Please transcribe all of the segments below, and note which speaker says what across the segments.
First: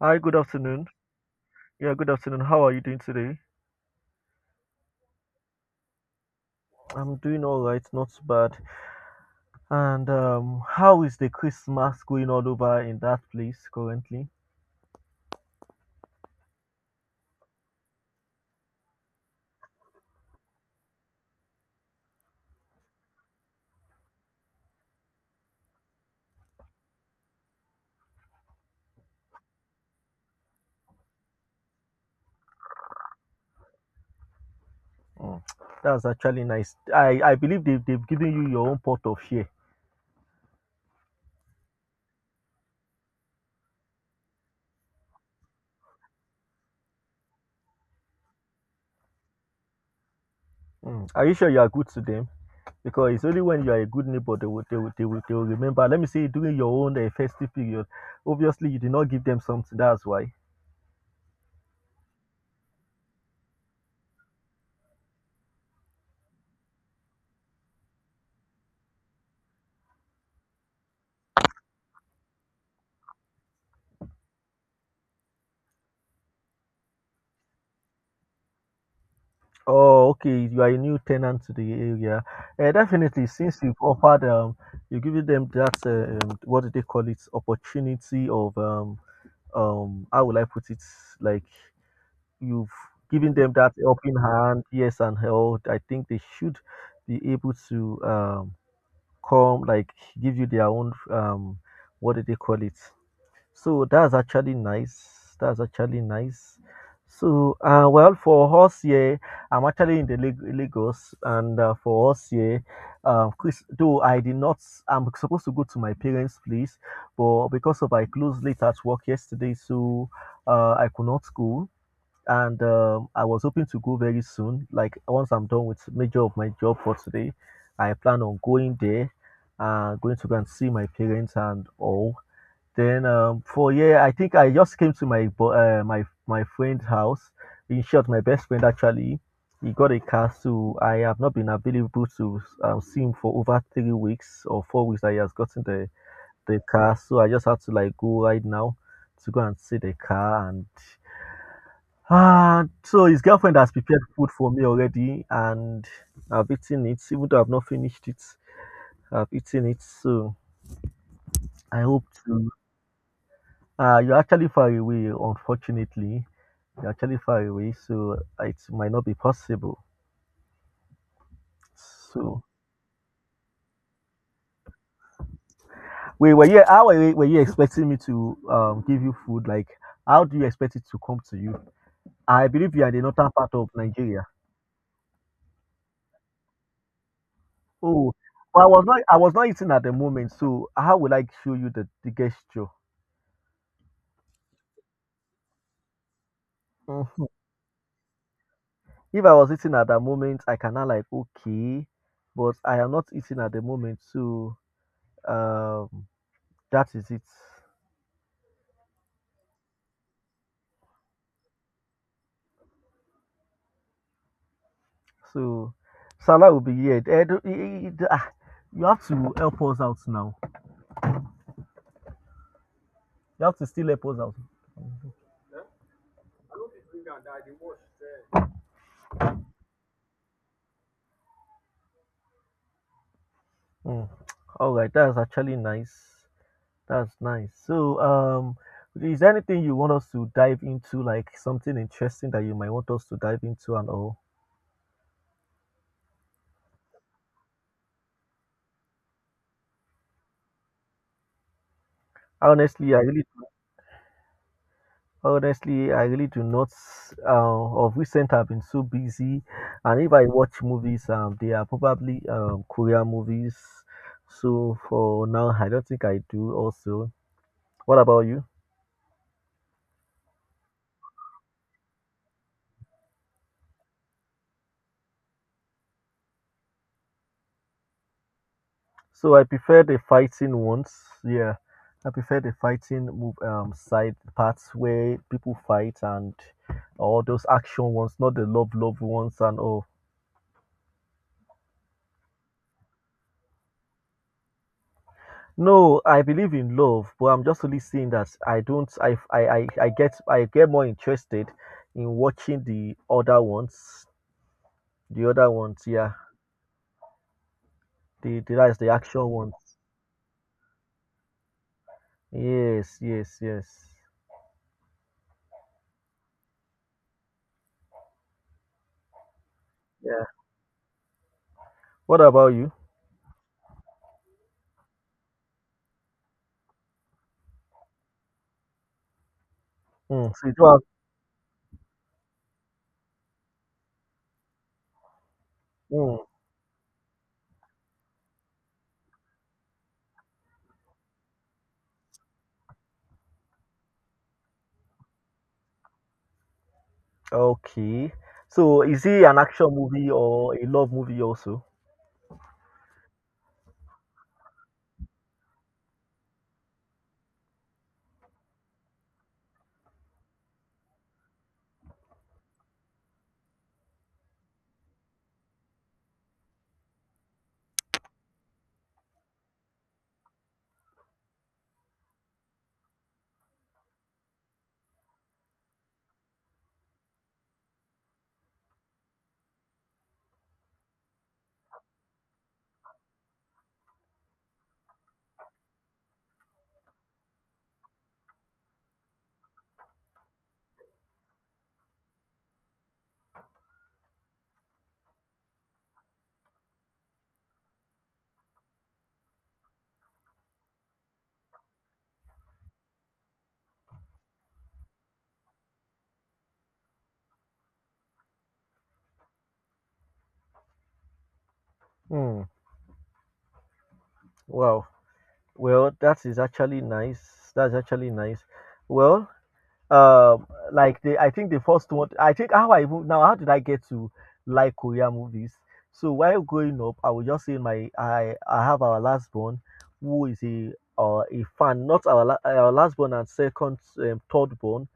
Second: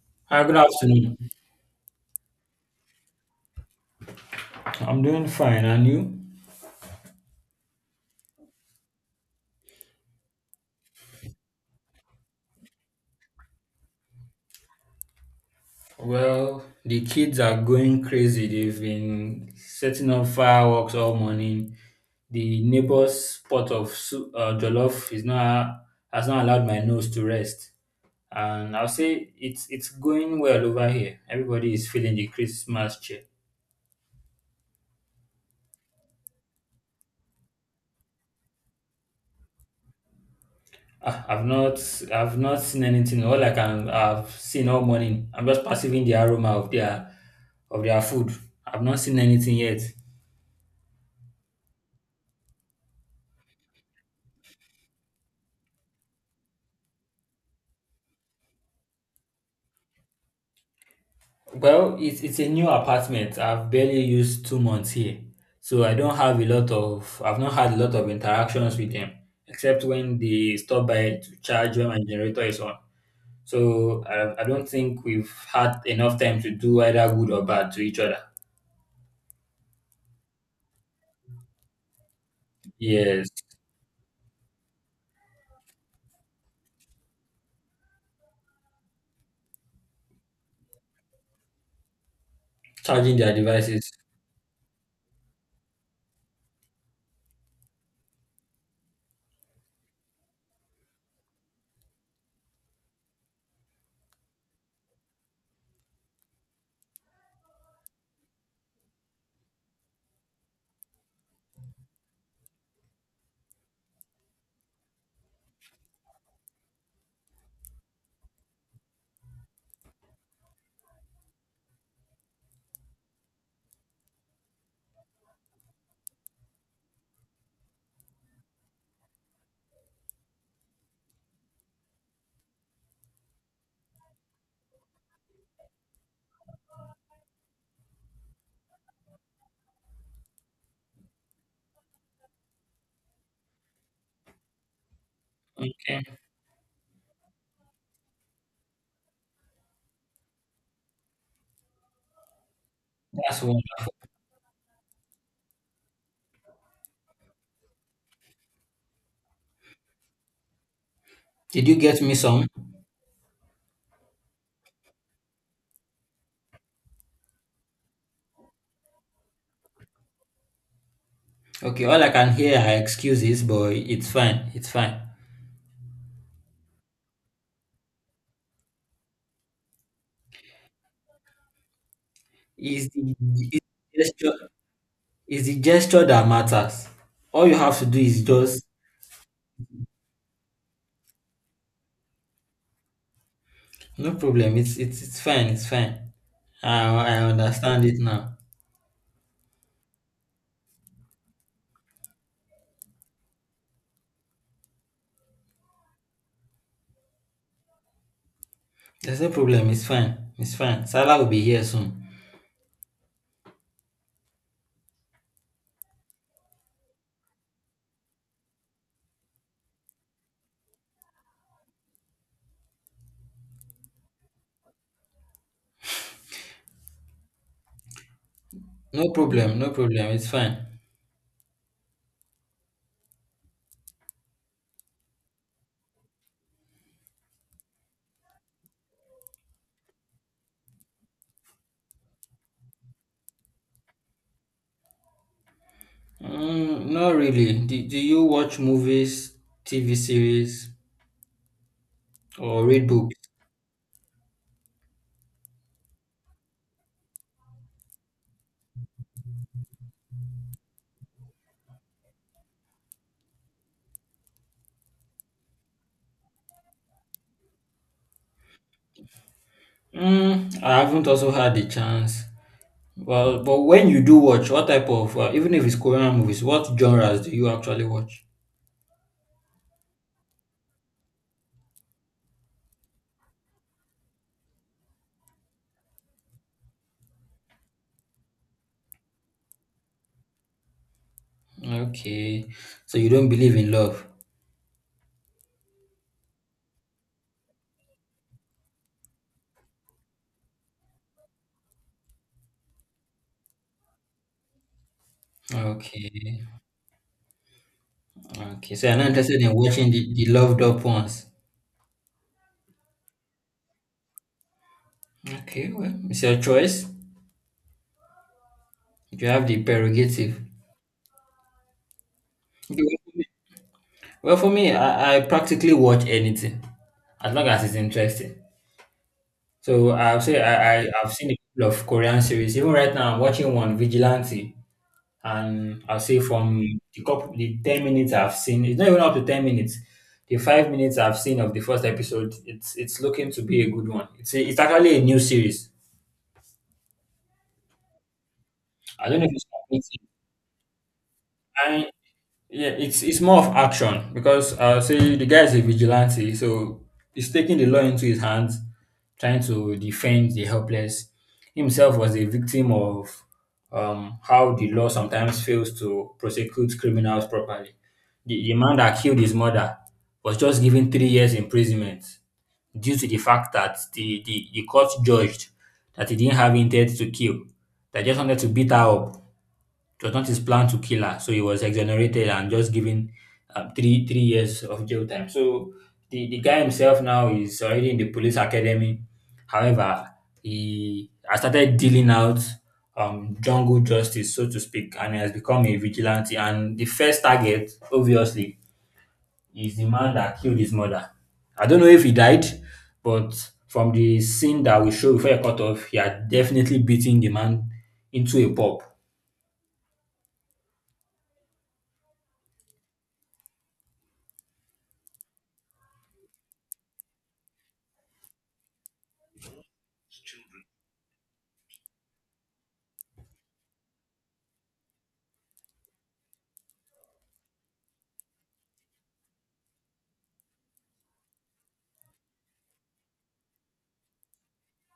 Speaker 1: Hi, good
Speaker 2: Hi, good
Speaker 1: afternoon.
Speaker 2: afternoon.
Speaker 1: Yeah, good afternoon. How are you doing today?
Speaker 2: I'm doing fine, and you?
Speaker 1: I'm doing all right, not too bad. And How is the Christmas going all over in that place currently?
Speaker 2: Well, the kids are going crazy. They've been setting up fireworks all morning. The neighbor's pot of soup, jollof is not has not allowed my nose to rest. And I'll say it's going well over here. Everybody is feeling the Christmas cheer.
Speaker 1: Mm. That's actually nice. I believe they've given you your own pot of share.
Speaker 2: Ah, I've not I've not seen anything. All I can I've seen all morning. I'm just perceiving the aroma of their food. I've not seen anything yet.
Speaker 1: Mm. Are you sure you are good to them? Because it's only when you are a good neighbor they will, they will remember. Let me say, during your own festive period, obviously you did not give them something, that's why.
Speaker 2: Well, it's a new apartment. I've barely used 2 months here, so I don't have a lot of. I've not had a lot of interactions with them, except when they stop by to charge when my generator is on. So I don't think we've had enough time to do either good or bad to each other.
Speaker 1: Oh, okay. You are a new tenant to the area. Definitely,
Speaker 2: Yes,
Speaker 1: since you've offered, you've given them that, what do they call it, opportunity of, how will I put it? Like you've
Speaker 2: charging
Speaker 1: given
Speaker 2: their
Speaker 1: them that
Speaker 2: devices.
Speaker 1: helping hand, yes, and help. I think they should be able to come, like give you their own, what do they call it? So that's actually nice. That's actually nice. So, well, for us here, I'm actually in the Lagos, and for us here, Chris, though I did not, I'm supposed to go to my parents' place, but because of I closed late at work yesterday, so I could not go, and I was hoping to go very soon. Like once I'm done with major of my job for today, I plan on going there, going to go and see my parents and all then for yeah, I think I just came to my my friend's house. In short, my best friend actually, he got a car, so I have not been available to see him for over 3 weeks or 4 weeks. That he has gotten the
Speaker 2: Okay,
Speaker 1: the car, so I just had to like go right now to go and see the car and ah. So his
Speaker 2: that's
Speaker 1: girlfriend
Speaker 2: one.
Speaker 1: has prepared food for me already, and I've eaten it. Even though I've not finished it, I've eaten it. So
Speaker 2: Did you
Speaker 1: I
Speaker 2: get
Speaker 1: hope
Speaker 2: me some?
Speaker 1: to. You're actually far away, unfortunately. You're actually far away, so it might not be possible.
Speaker 2: Okay, all I can
Speaker 1: So,
Speaker 2: hear are excuses, but it's fine. It's fine.
Speaker 1: wait, were you were you expecting me to give you food? Like, how do you expect it to come to you? I believe you are in the northern part
Speaker 2: Is the
Speaker 1: of Nigeria.
Speaker 2: gesture It's the gesture that matters. All you have to do
Speaker 1: Oh,
Speaker 2: is
Speaker 1: but
Speaker 2: just
Speaker 1: I was not eating at the moment, so how will I show you the gesture?
Speaker 2: No problem. It's fine. It's fine. I I
Speaker 1: Mhm.
Speaker 2: understand it now.
Speaker 1: If I was eating at that moment, I cannot like okay, but I am not eating at the moment, so um that is it.
Speaker 2: There's no problem. It's fine. It's fine. Salah will be here soon.
Speaker 1: So Salah will be here. Eh, eh, eh, eh, ah, you have to help us out now. You have to still help us out.
Speaker 2: No problem. No problem. It's fine.
Speaker 1: Mm. All right, that's actually nice. That's nice. So, is there anything you want us to dive into, like something interesting that you might want us to dive into and all?
Speaker 2: Mm, not really. Do you watch movies, TV series, or read
Speaker 1: Honestly, I
Speaker 2: books?
Speaker 1: really Honestly, I really do not. Of recent, I've been so busy, and if I watch movies, they are probably Korean movies. So for now, I don't think I do. Also, what about you?
Speaker 2: Mm, I haven't also had the chance. Well, but when you do watch, what type of, even if it's Korean movies, what genres do you actually watch?
Speaker 1: So I prefer the fighting ones. Yeah, I prefer the fighting move side parts where people fight and all those action ones, not the love love ones and all.
Speaker 2: Okay. So you don't believe in love?
Speaker 1: No, I believe in love, but I'm just only saying that I don't. I get I get more interested in watching the other ones. The other ones,
Speaker 2: Okay.
Speaker 1: yeah. The
Speaker 2: Okay.
Speaker 1: that's
Speaker 2: So
Speaker 1: the
Speaker 2: you're not
Speaker 1: action
Speaker 2: interested in
Speaker 1: ones.
Speaker 2: watching the loved up ones?
Speaker 1: Yes, yes, yes.
Speaker 2: Okay. Well, it's your choice. You have the
Speaker 1: Yeah.
Speaker 2: prerogative.
Speaker 1: What about you?
Speaker 2: Okay, well, for me, well, I practically watch anything as long as it's interesting. So I'll
Speaker 1: Mm,
Speaker 2: say
Speaker 1: so you do have.
Speaker 2: I've seen a couple of Korean series. Even right now, I'm watching one, Vigilante. And I'll
Speaker 1: Mm,
Speaker 2: say from the couple, the 10 minutes I've seen, it's not even up to 10 minutes. The 5 minutes I've seen of the first episode, it's looking to be a good one. It's actually a new series.
Speaker 1: okay. So is
Speaker 2: I don't
Speaker 1: he
Speaker 2: know if
Speaker 1: an
Speaker 2: it's
Speaker 1: action movie or a love movie also?
Speaker 2: completed. Yeah, it's more of action because I'll say the guy is a vigilante, so he's taking the law into his hands, trying to defend the helpless. Himself was a victim of how the law sometimes fails to prosecute criminals properly. The man that killed his mother was just given 3 years imprisonment due to the fact that the court judged that he didn't have intent to kill. They just wanted to beat her up. It was not his plan to kill her, so he was exonerated and just given three years of jail time. So the guy himself now is already in the police academy. However, he has started dealing out jungle justice, so to speak, and he has become a vigilante. And the first target, obviously, is the man that killed his mother. I don't know if he died, but from the scene that we showed before he cut off, he had definitely beaten the man into a pulp.
Speaker 1: Mm, wow. Well, that is actually nice. That's actually nice. Well, um like the I think the first one I think how I even now how did I get to like korean movies so while growing up I would just say my i have our last born who is a fan not our, our last born and second third born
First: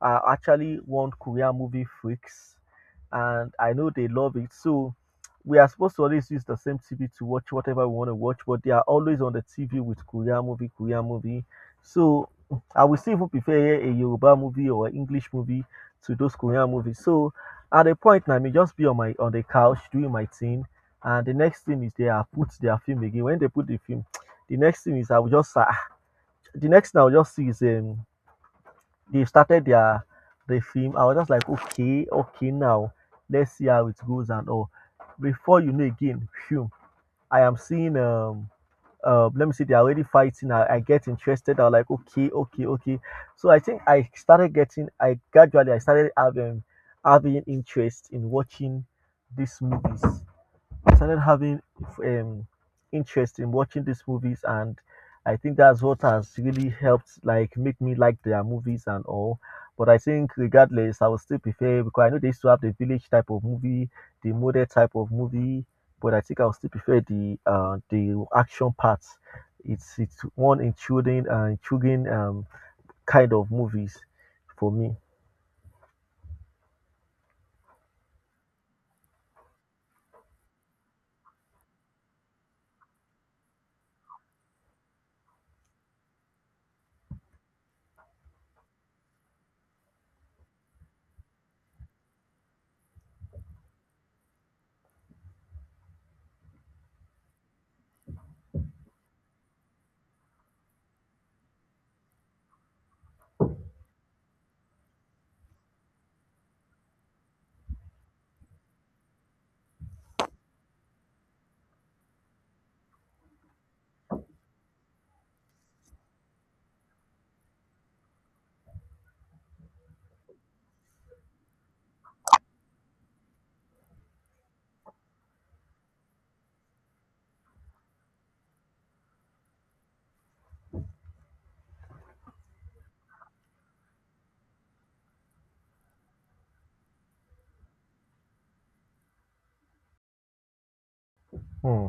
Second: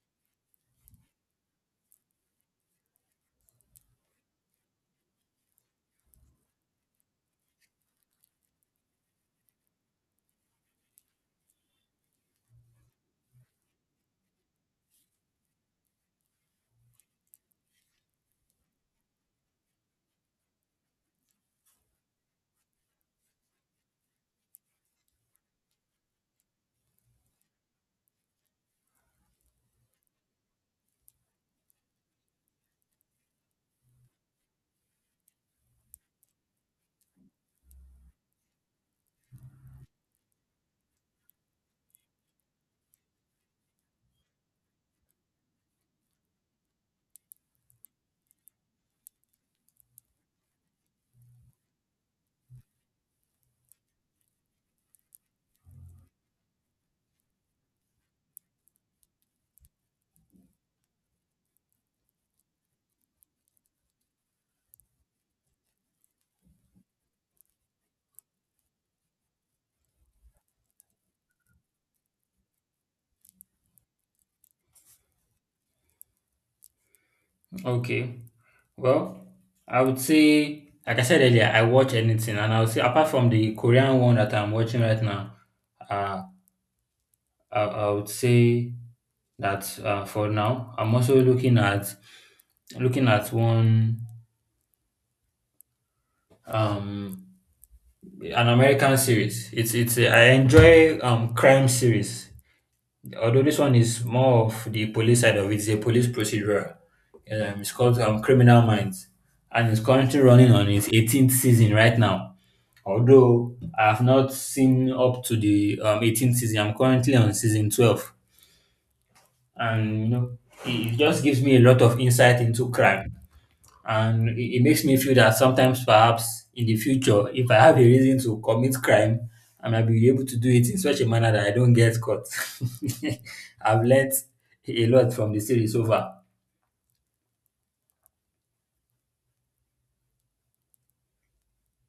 Speaker 1: are actually want Korean movie freaks, and I know they love it. So we are supposed to always use the same TV to watch whatever we want to watch, but they are always on the TV with Korean movie, Korean movie. So I will still even prefer a Yoruba movie or an English movie to those Korean movies. So at a point, I may just be on my on the couch doing my thing, and the next thing is they are put their film again. When they put the film, the next thing is I will just the next thing I will just see is they started the film. I was just like, okay, okay, now let's see how it goes and all. Before you know again, phew, I am seeing let me see, they're already fighting. I get interested. I'm like, okay, okay, okay. So I think I started I gradually I started having interest in watching these movies. I started having um, interest in watching these movies, and I think that's what has really helped, like make me like their movies and all. But I think regardless, I would still prefer because I know they used to have the village type of movie, the modern type of movie, but I think I would still prefer the action parts. It's one intriguing kind of movies for me.
Speaker 2: Okay. Well, I would say, like I said earlier, I watch anything, and I would say apart from the Korean one that I'm watching right now, uh, I would say that for now, I'm also looking at one um an American series. I enjoy crime series. Although this one is more of the police side of it, it's a police procedural. It's called Criminal Minds, and it's currently running on its 18th season right now. Although I have not seen up to the 18th season, I'm currently on season 12, and you know, it just gives me a lot of insight into crime and it makes me feel that sometimes perhaps in the future if I have a reason to commit crime, I might be able to do it in such a manner that I don't get caught. I've learnt a lot from the series so far.
Speaker 1: Hmm.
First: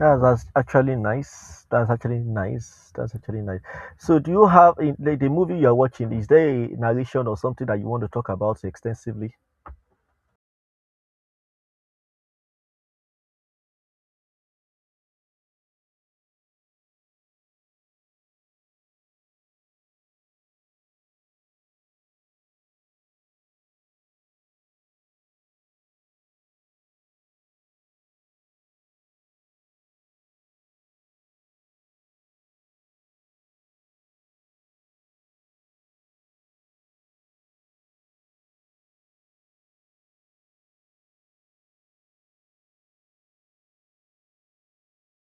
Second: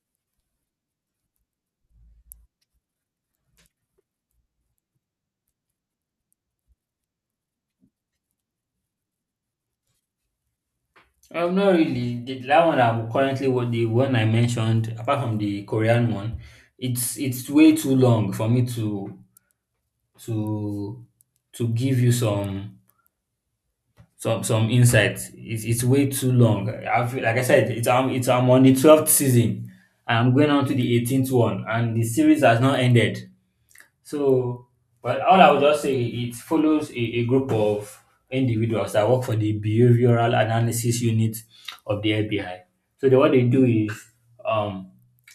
Speaker 1: Yeah, that's actually nice. That's actually nice. That's actually nice. So, do you have in like, the movie you are watching? Is there a narration or something that you want to talk about extensively?
Speaker 2: Not really, that one I'm currently what the one I mentioned, apart from the Korean one, it's way too long for me to to give you some some insights. It's way too long. I feel like I said, it's I'm on the 12th season. I'm going on to the 18th one, and the series has not ended. So, but all I would just say it follows a group of individuals that work for the behavioral analysis unit of the FBI. So what they do is um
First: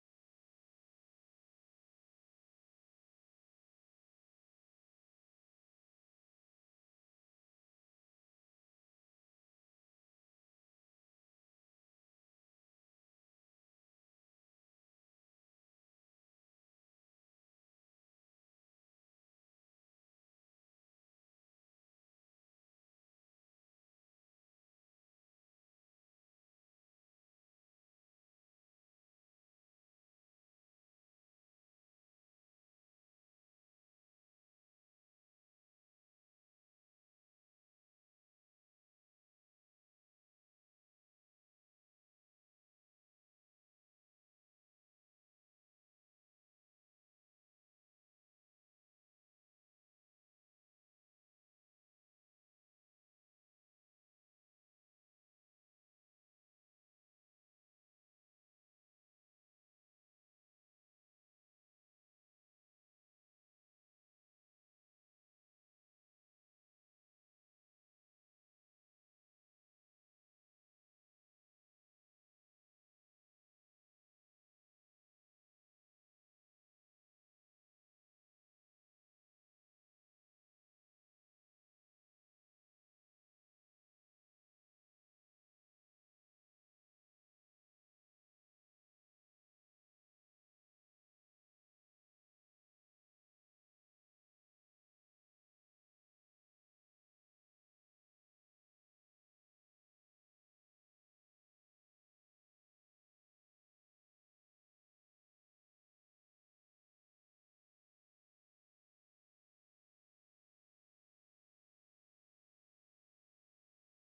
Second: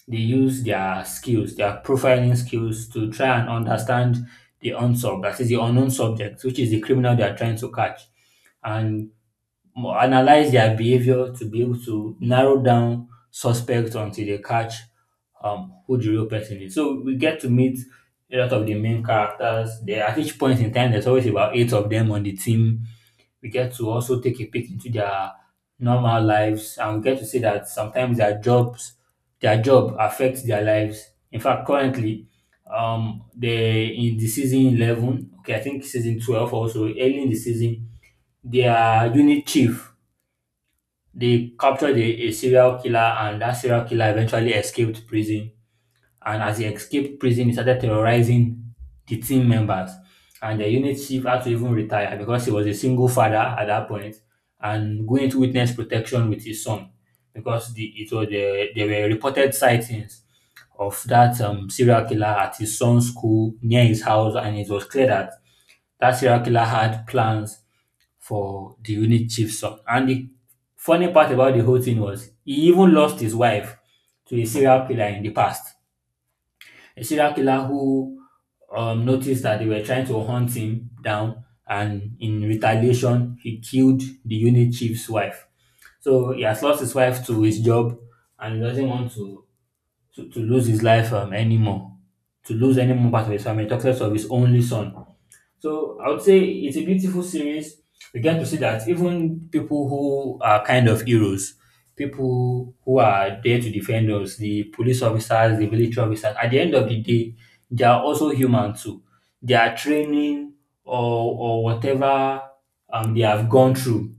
Speaker 2: they use their skills, their profiling skills to try and understand the unsolved, that is the unknown subject, which is the criminal they are trying to catch and analyze their behavior to be able to narrow down suspects until they catch who the real person is. So we get to meet a lot of the main characters. There at each point in time, there's always about eight of them on the team. We get to also take a peek into their normal lives, and we get to see that sometimes their job affects their lives. In fact, currently, they in the season 11. Okay, I think season 12 also early in the season, their unit chief they captured a serial killer, and that serial killer eventually escaped prison. And as he escaped prison, he started terrorizing the team members. And the unit chief had to even retire because he was a single father at that point and going to witness protection with his son because there were reported sightings of that serial killer at his son's school near his house, and it was clear that that serial killer had plans for the unit chief, son. And the funny part about the whole thing was he even lost his wife to a serial killer in the past. A serial killer who noticed that they were trying to hunt him down, and in retaliation, he killed the unit chief's wife. So he has lost his wife to his job, and he doesn't want to to lose his life anymore, to lose any more part of his family. Talks less of his only son. So I would say it's a beautiful series. We get to see that even people who are kind of heroes, people who are there to defend us, the police officers, the military officers, at the end of the day, they are also human too. Their training or whatever they have gone through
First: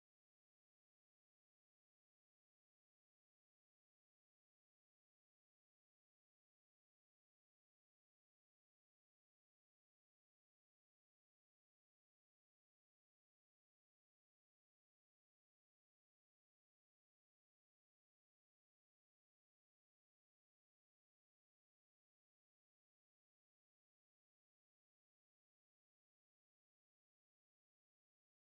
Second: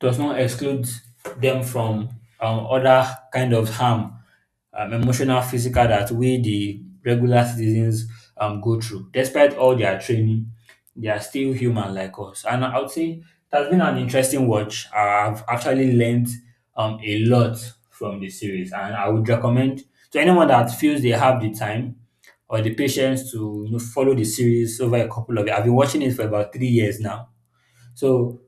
Speaker 2: does not exclude them from other kind of harm, emotional, physical, that we the regular citizens go through. Despite all their training, they are still human like us. And I would say that's been an interesting watch. I've actually learned a lot from the series, and I would recommend to anyone that feels they have the time or the patience to follow the series over a couple of years. I've been watching it for about 3 years now. So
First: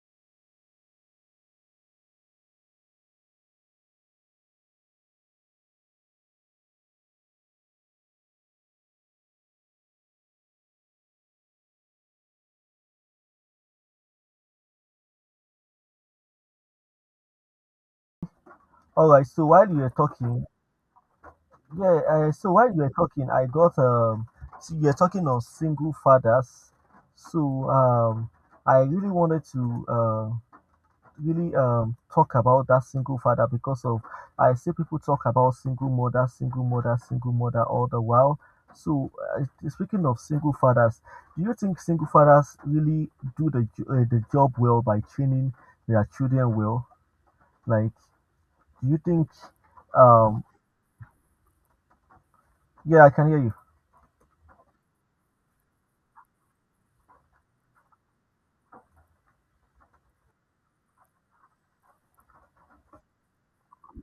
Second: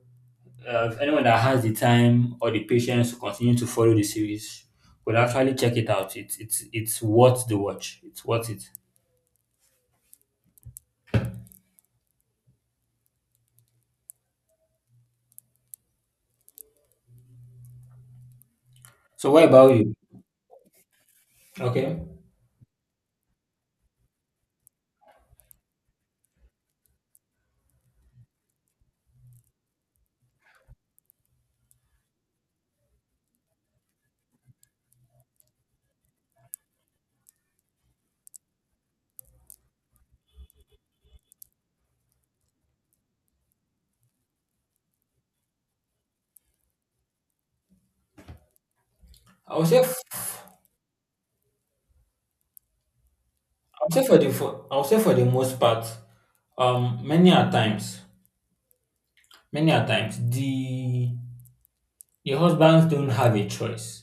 Speaker 2: if anyone that has the time or the patience to continue to follow the series would actually check it out. It's worth the watch. It's worth it.
Speaker 1: All right.
Speaker 2: So what
Speaker 1: So while you
Speaker 2: about
Speaker 1: were
Speaker 2: you?
Speaker 1: talking, yeah.
Speaker 2: Okay,
Speaker 1: So while you were talking, I got. So you're talking of single fathers. So I really wanted to um really talk about that single father because of I see people talk about single mother, single mother all the while. So speaking of single fathers, do you think single fathers really do the the job well by training their children well? Like, do you think?
Speaker 2: I would say
Speaker 1: Um,
Speaker 2: f-
Speaker 1: yeah, I can hear you.
Speaker 2: I would say for the most part, um, many a times, many a times the husbands don't have a choice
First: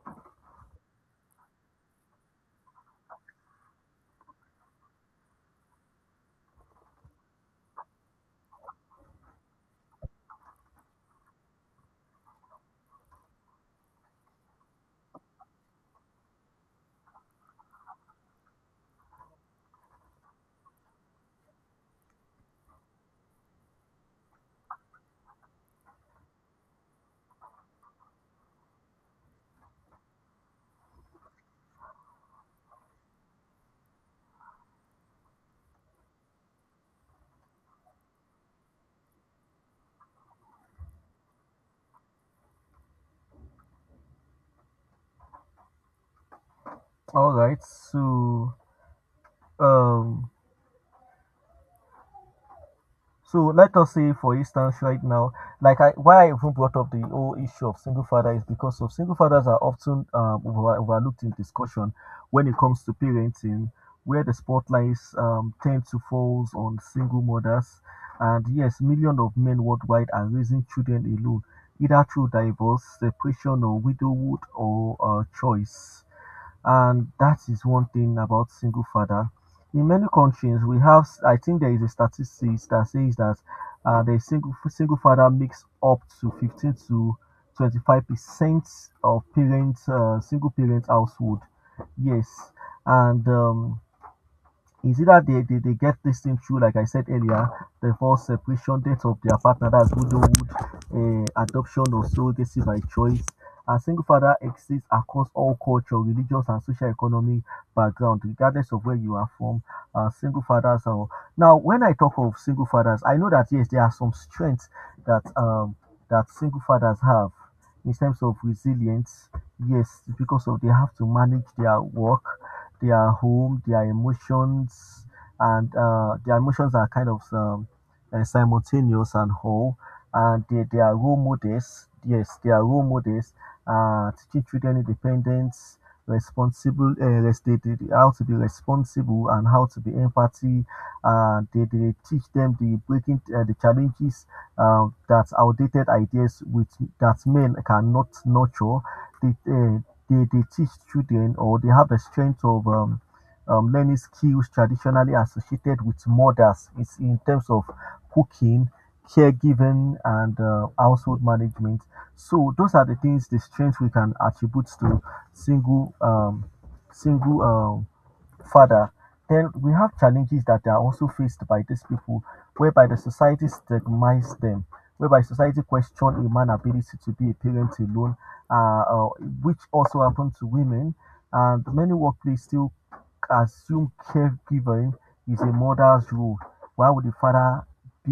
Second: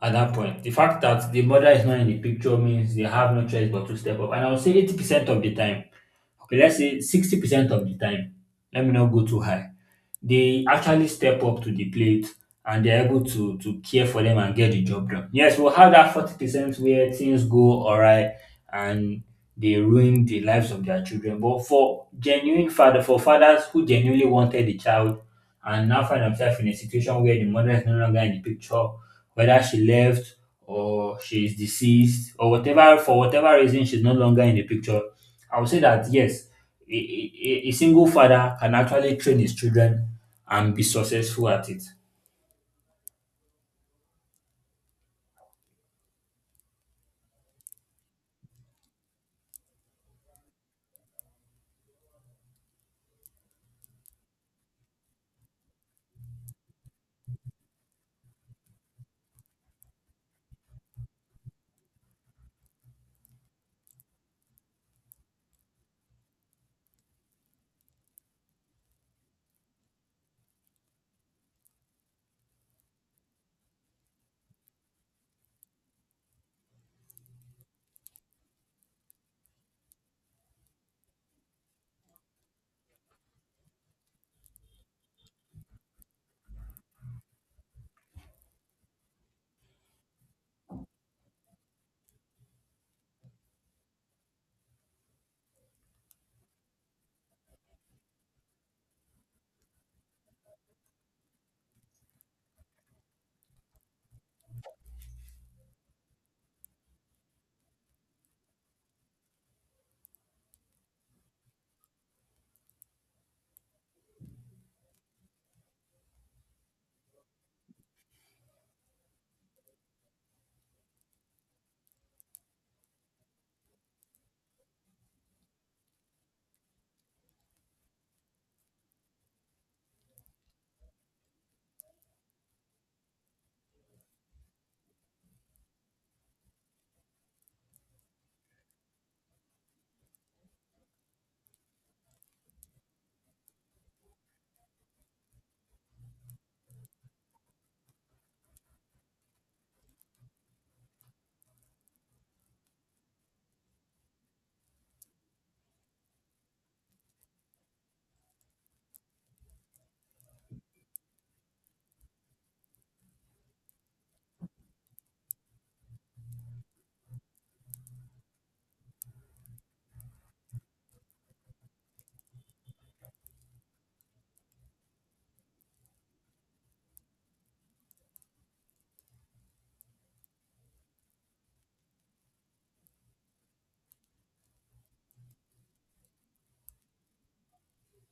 Speaker 2: at that point. The fact that the mother is not in the picture means they have no choice but to step up. And I would say 80% of the time, okay, let's say 60% of the time. Let me not go too high. They actually step up to the plate and they're able to care for them and get the job done. Yes, we'll have that 40% where things go alright, and they ruin the lives of their children. But for genuine father, for fathers who genuinely wanted the child and now find themselves in a situation where the mother is no longer in the picture, whether she left or she is deceased or whatever, for whatever reason she's no longer in the picture, I would say that yes, a single father can actually train his children and be successful at it.
Speaker 1: All right, so um. So let us say, for instance, right now, like I, why I even brought up the whole issue of single father is because of single fathers are often overlooked in discussion when it comes to parenting, where the spotlights tend to fall on single mothers. And yes, millions of men worldwide are raising children alone, either through divorce, separation, or widowhood, or choice and that is one thing about single father. In many countries, we have, I think there is a statistics that says that the single father makes up to 15 to 25% of parents, single parent household. Yes, and is either they get this thing through, like I said earlier, the divorce, separation, date of their partner, that's widowhood, adoption or surrogacy by choice. A single father exists across all cultural, religious, and socio-economic background, regardless of where you are from. Single fathers are now. When I talk of single fathers, I know that yes, there are some strengths that that single fathers have in terms of resilience. Yes, because of they have to manage their work, their home, their emotions, and their emotions are kind of simultaneous and whole. And they are role models. Yes, they are role models. Teaching children independence, they, how to be responsible and how to be empathy. They teach them the breaking the challenges that outdated ideas with that men cannot nurture. They, they teach children or they have a strength of learning skills traditionally associated with mothers it's in terms of cooking caregiving and household management so those are the things the strengths we can attribute to single single um, Further, then we have challenges that are also faced by these people, whereby the society stigmatizes them, whereby society questions a man's ability to be a parent alone, uh, uh, which also happens to women. And many workplaces still assume caregiving is a mother's role, why would the father be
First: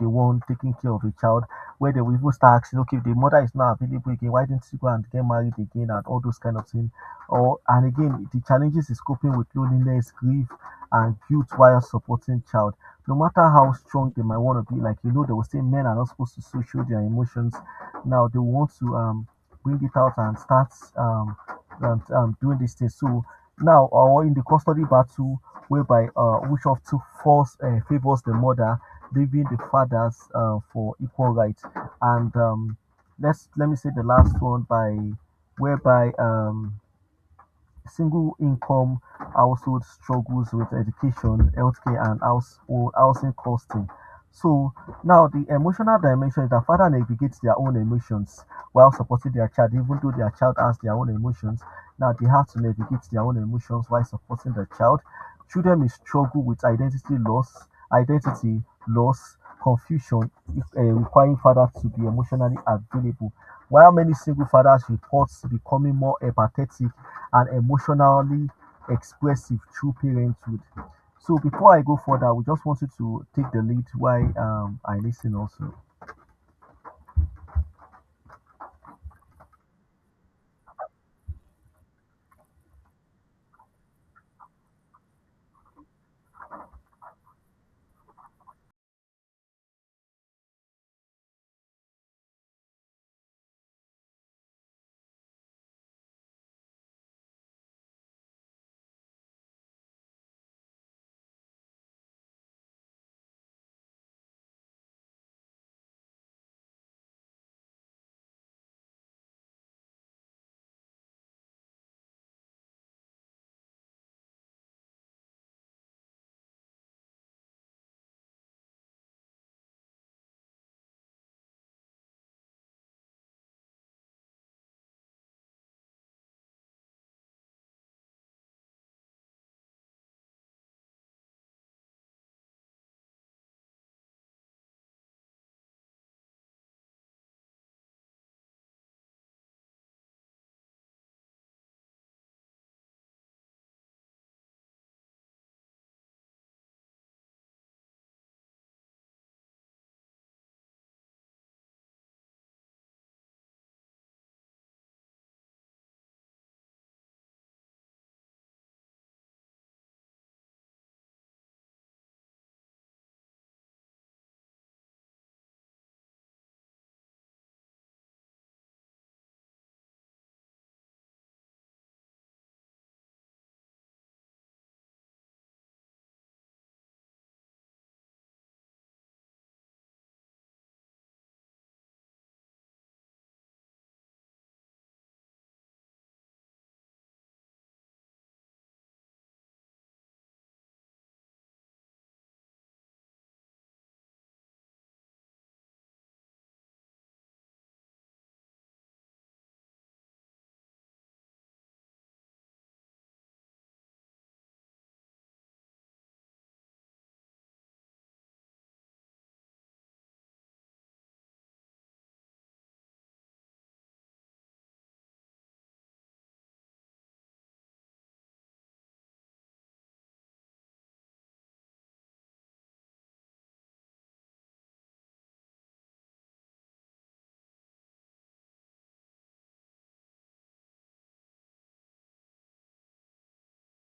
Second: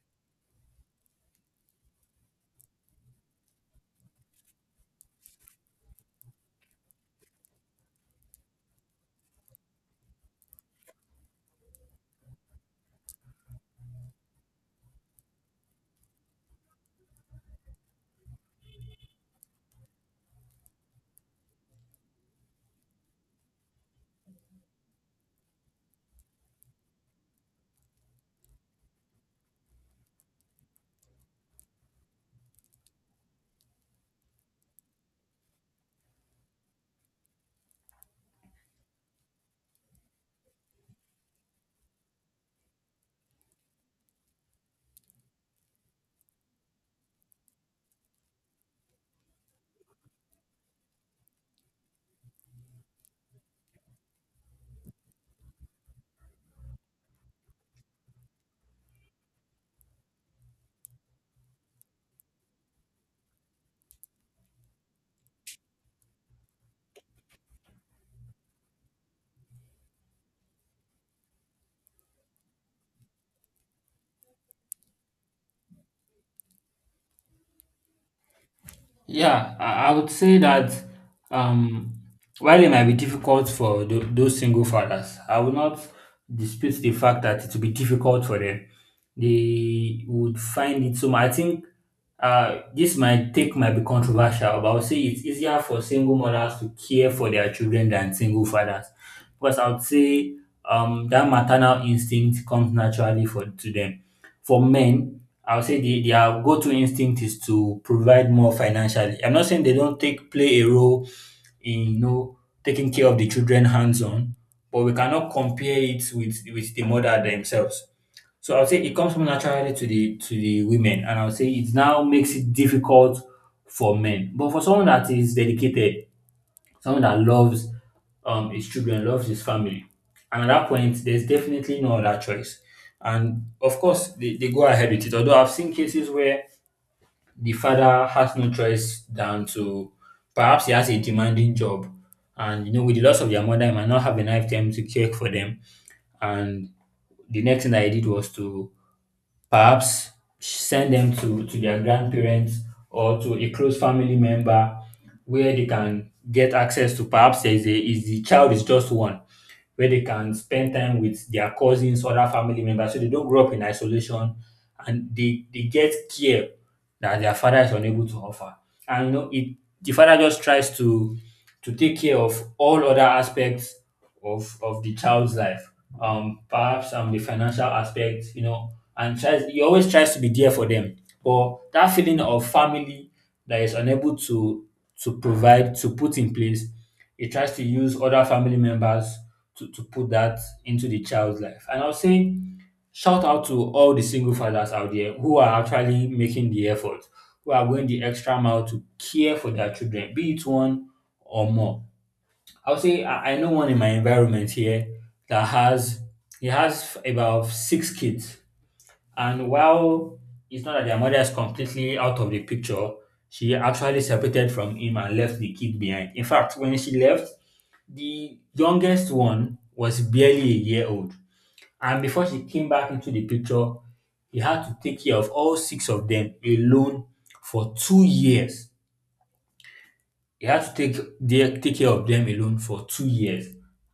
Speaker 1: the one taking care of the child? Where they will even start asking, okay, if the mother is not available again, why didn't she go and get married again and all those kind of things? Or and again, the challenges is coping with loneliness, grief, and guilt while supporting child. No matter how strong they might want to be, like you know, they will say men are not supposed to so show their emotions. Now they want to bring it out and start um, doing these things. So now, or in the custody battle, whereby Ubisoft took force favors the mother, leaving the fathers for equal rights. And let me say the last one by whereby single-income household struggles with education, healthcare and household housing costing. So now the emotional dimension is that father navigates their own emotions while supporting their child, even though their child has their own emotions. Now they have to navigate their own emotions while supporting the child. Children may struggle with identity loss, identity loss, confusion, if, requiring fathers to be emotionally available. While many single fathers report becoming more empathetic and emotionally expressive through parenthood. So before I go further, we just wanted to take the lead while I listen also.
Speaker 2: Yeah, I would say that um, while it might be difficult for those single fathers, I will not dispute the fact that it will be difficult for them. They would find it so much. I think this might be controversial, but I would say it's easier for single mothers to care for their children than single fathers, because I would say that maternal instinct comes naturally for to them. For men, I would say their go-to instinct is to provide more financially. I'm not saying they don't take play a role in taking care of the children hands-on, but we cannot compare it with the mother themselves. So I would say it comes from naturally to the women, and I would say it now makes it difficult for men. But for someone that is dedicated, someone that loves his children, loves his family. And at that point, there's definitely no other choice. And of course, they go ahead with it. Although I've seen cases where the father has no choice than to perhaps he has a demanding job. And you know, with the loss of their mother, he might not have enough time to care for them. And the next thing that he did was to perhaps send them to their grandparents or to a close family member where they can get access to perhaps there is a is the child is just one where they can spend time with their cousins, other family members so they don't grow up in isolation, and they get care that their father is unable to offer. And you know it the father just tries to take care of all other aspects of the child's life. Perhaps the financial aspect, you know, and tries, he always tries to be there for them. But that feeling of family that is unable to provide to put in place, he tries to use other family members to put that into the child's life. And I'll say shout out to all the single fathers out there who are actually making the effort, who are going the extra mile to care for their children, be it one or more. I'll say I know one in my environment here that has he has about six kids, and while it's not that their mother is completely out of the picture, she actually separated from him and left the kid behind. In fact, when she left, the youngest one was barely a year old, and before she came back into the picture, he had to take care of all six of them alone for 2 years. He had to take care of them alone for 2 years.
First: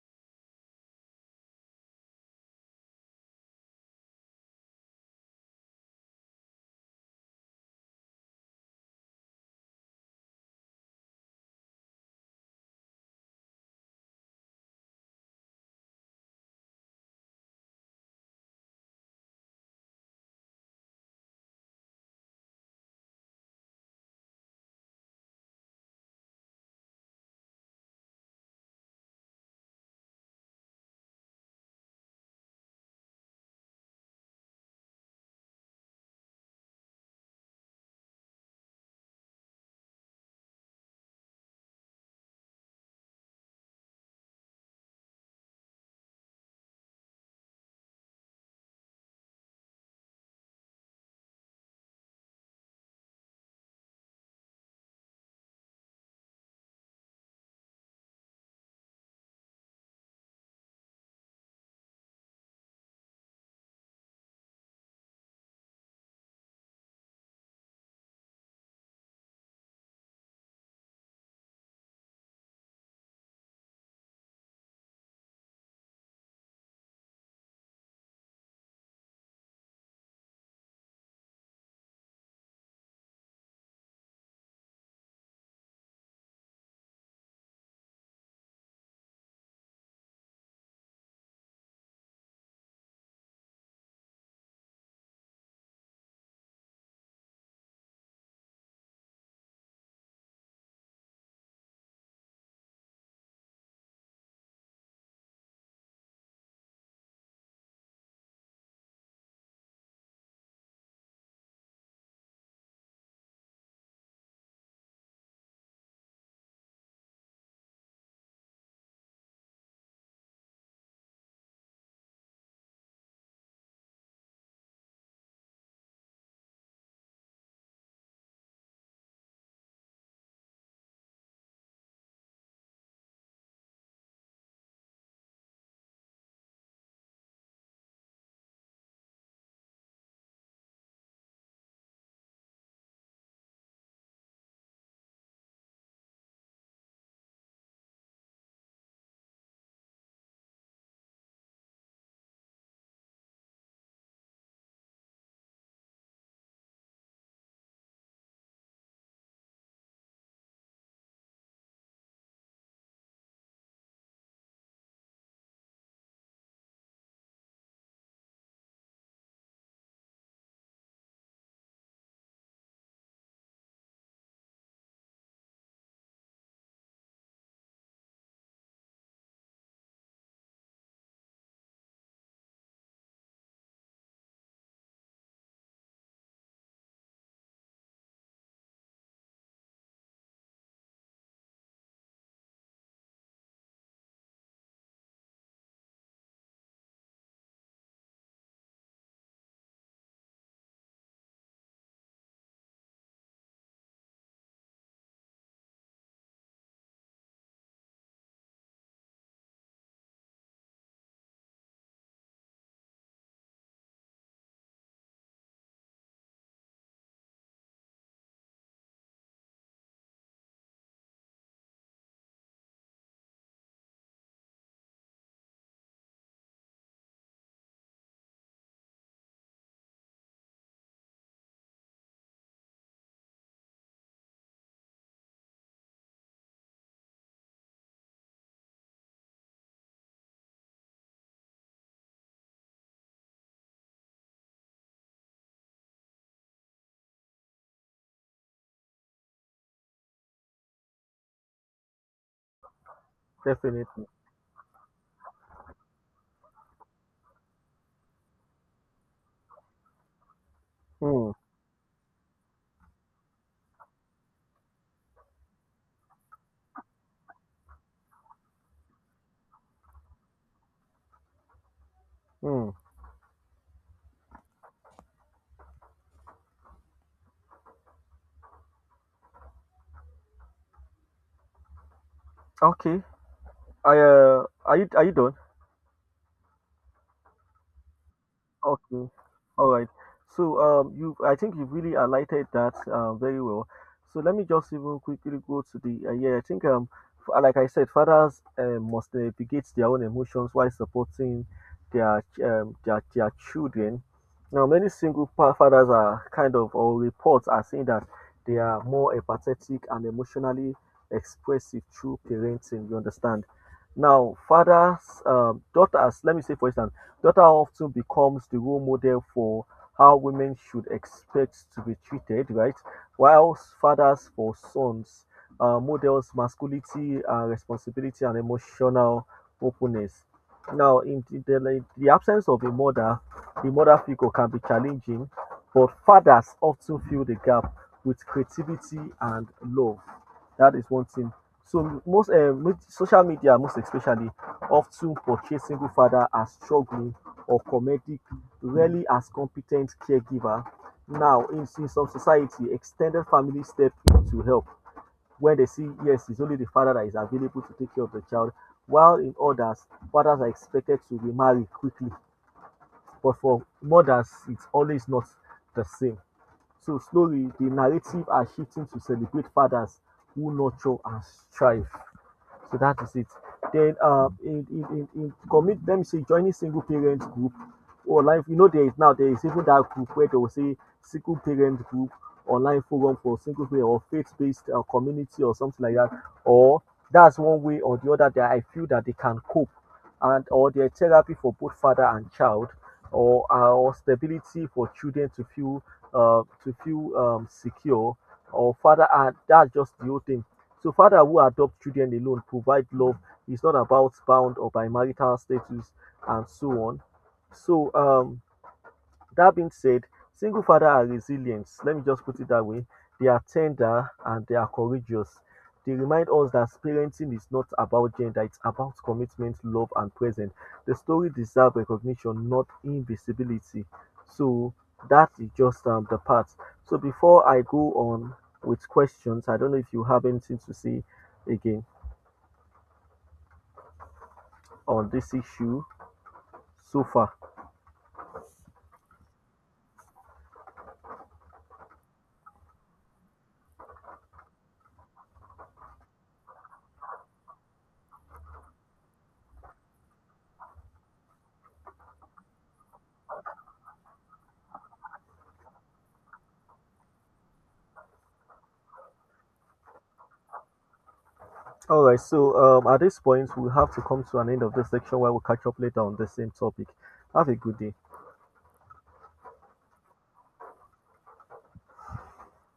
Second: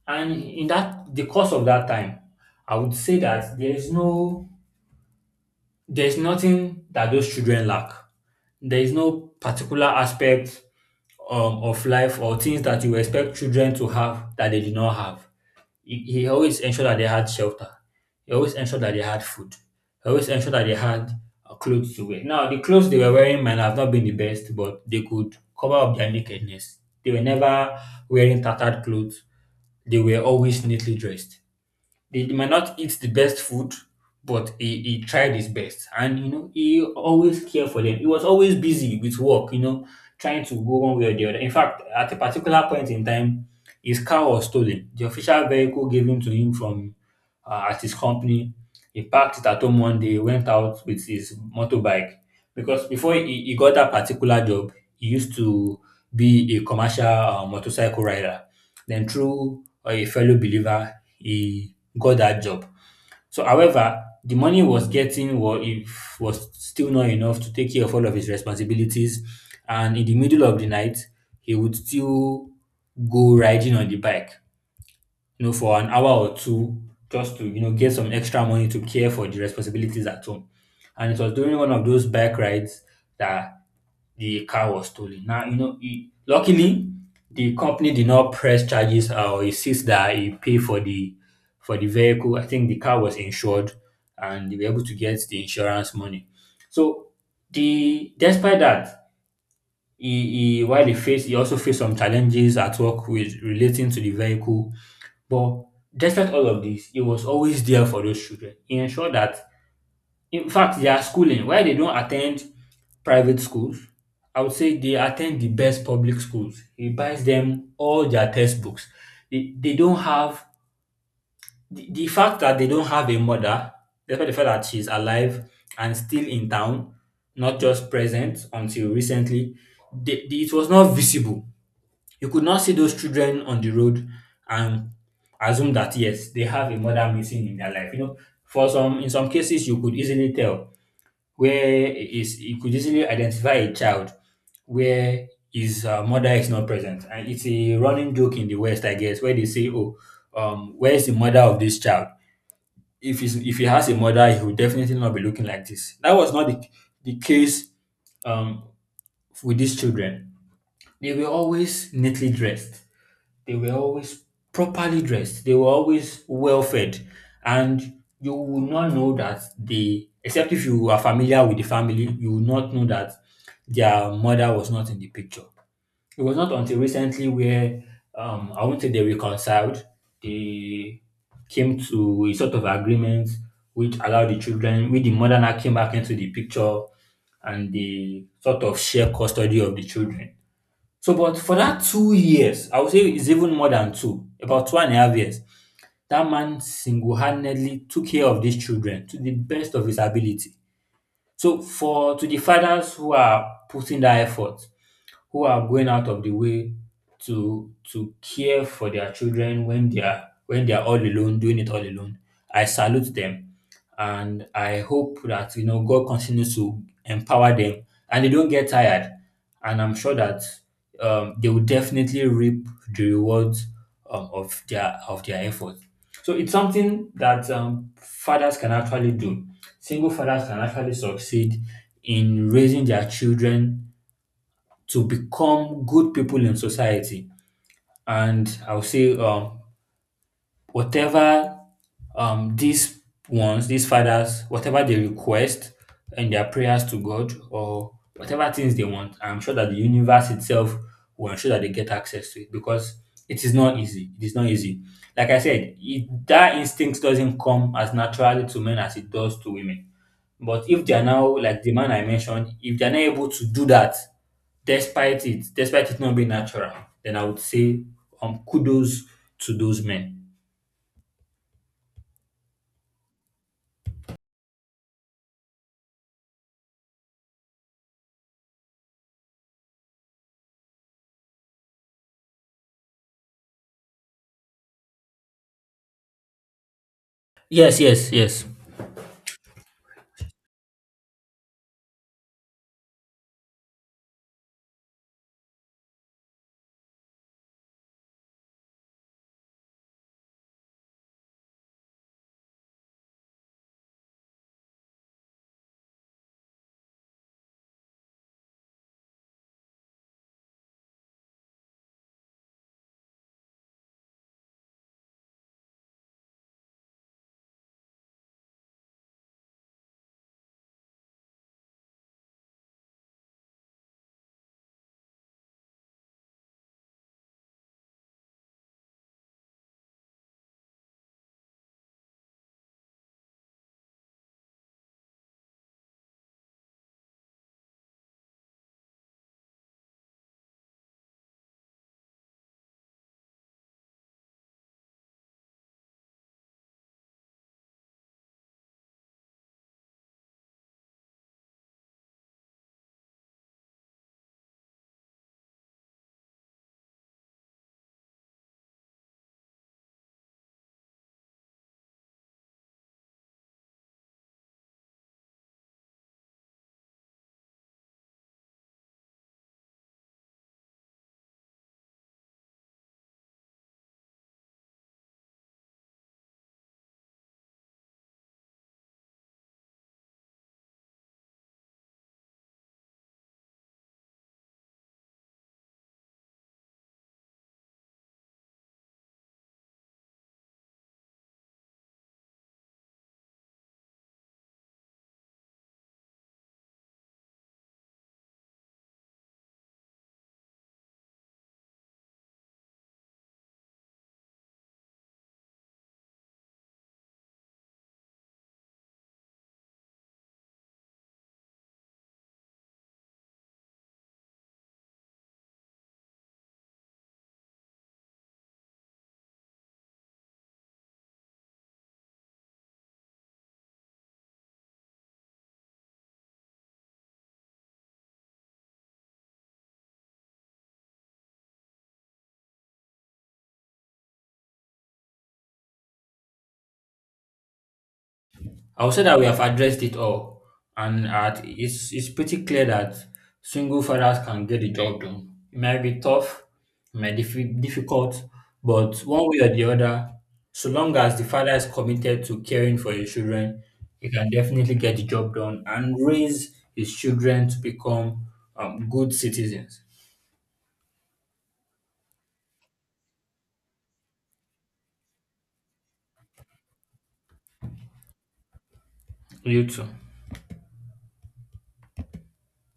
Speaker 2: And in that the course of that time, I would say that there is nothing that those children lack. There is no particular aspect of life or things that you expect children to have that they did not have. He always ensured that they had shelter. He always ensured that they had food. He always ensured that they had clothes to wear. Now, the clothes they were wearing might have not been the best, but they could cover up their nakedness. They were never wearing tattered clothes. They were always neatly dressed. They might not eat the best food, but he tried his best. And, you know, he always cared for them. He was always busy with work, you know, trying to go one way or the other. In fact, at a particular point in time, his car was stolen. The official vehicle given to him from at his company. He parked it at home one day, went out with his motorbike. Because before he got that particular job, he used to be a commercial motorcycle rider. Then, through a fellow believer, he got that job. So, however, the money was getting was if was still not enough to take care of all of his responsibilities, and in the middle of the night, he would still go riding on the bike, you know, for an hour or two, just to get some extra money to care for the responsibilities at home. And it was during one of those bike rides that the car was stolen. Now, you know, he, luckily the company did not press charges or insist that he pay for the vehicle. I think the car was insured and they were able to get the insurance money. So the despite that, he, while he faced he also faced some challenges at work with relating to the vehicle. But despite all of this, he was always there for those children. He ensured that, in fact, their schooling, why they don't attend private schools, I would say they attend the best public schools. He buys them all their textbooks. They don't have the fact that they don't have a mother, despite the fact that she's alive and still in town, not just present until recently, it was not visible. You could not see those children on the road and assume that yes, they have a mother missing in their life. You know, for some in some cases you could easily tell where is you could easily identify a child where his mother is not present. And it's a running joke in the West, I guess, where they say, "Oh, where's the mother of this child? If if he has a mother, he will definitely not be looking like this." That was not the case um, with these children. They were always neatly dressed. They were always properly dressed. They were always well fed. And you will not know that they, except if you are familiar with the family, you will not know that their mother was not in the picture. It was not until recently where I won't say they reconciled. They came to a sort of agreement which allowed the children, with the mother now came back into the picture, and they sort of share custody of the children. So, but for that 2 years, I would say it's even more than two, about two and a half years, that man single-handedly took care of these children to the best of his ability. So for to the fathers who are putting that effort, who are going out of the way to care for their children when they are all alone doing it all alone, I salute them, and I hope that, you know, God continues to empower them, and they don't get tired. And I'm sure that they will definitely reap the rewards of their efforts. So it's something that fathers can actually do. Single fathers can actually succeed in raising their children to become good people in society. And I'll say whatever these ones, these fathers, whatever they request in their prayers to God or whatever things they want, I'm sure that the universe itself will ensure that they get access to it because it is not
Speaker 1: Definitely.
Speaker 2: easy. It is not easy. Like I said, that instinct doesn't come as naturally to men as it does to women. But if they are
Speaker 1: Mm,
Speaker 2: now, like the man I mentioned, if they are not able to do that, despite despite it not being natural, then I would say kudos to those men.
Speaker 1: mm. Okay. Are you done?
Speaker 2: Yes, yes, yes.
Speaker 1: Okay. All right. So you, I think you have really highlighted that very well. So let me just even quickly go to the yeah. I think like I said, fathers must navigate their own emotions while supporting their their children. Now, many fathers are kind of or reports are saying that they are more empathetic and emotionally expressive through parenting. You understand? Now, fathers, daughters. Let me say for instance. Daughter often becomes the role model for how women should expect to be treated, right? Whilst fathers for sons models masculinity and responsibility and emotional openness. Now, in the absence of a mother, the mother figure can be challenging, but fathers often fill the gap with creativity and love. That is one thing. So most social media, most especially, often portray single fathers as struggling or comedic, rarely as competent caregiver. Now, in some society, extended family step in to help when they see yes, it's only the father that is available to take care of the child, while in others, fathers are expected to remarry quickly. But for mothers, it's always not the same. So slowly, the narrative are shifting to celebrate fathers who nurture and strive. So that is it. Then in commit, let me say, joining single parent group online. You know, there is even that group where they will say single parent group online forum for single parent or faith-based community or something like that. Or that's one way or the other that I feel that they can cope, and or their therapy for both father and child, or stability for children to feel secure or father, and that's just the whole thing. So father who adopt children alone provide love is not about bound or by marital status and so on. So that being said, single father are resilient. Let me just put it that way. They are tender and they are courageous. They remind us that parenting is not about gender, it's about commitment, love, and presence. The story deserves recognition, not invisibility. So that is just the part. So before I go on with questions, I don't know if you have anything to say again on this issue so far.
Speaker 2: I would say that we have addressed it all, and at, it's pretty clear that single fathers can get the job done. It might be tough, it might be difficult, but one way or the other, so long as the father is committed to caring for his children, he can definitely get the job done and raise his children to become good citizens.
Speaker 1: All right, so at this point, we'll have to come to an end of this section while we catch up later on the same topic. Have a good day.
Speaker 2: You too.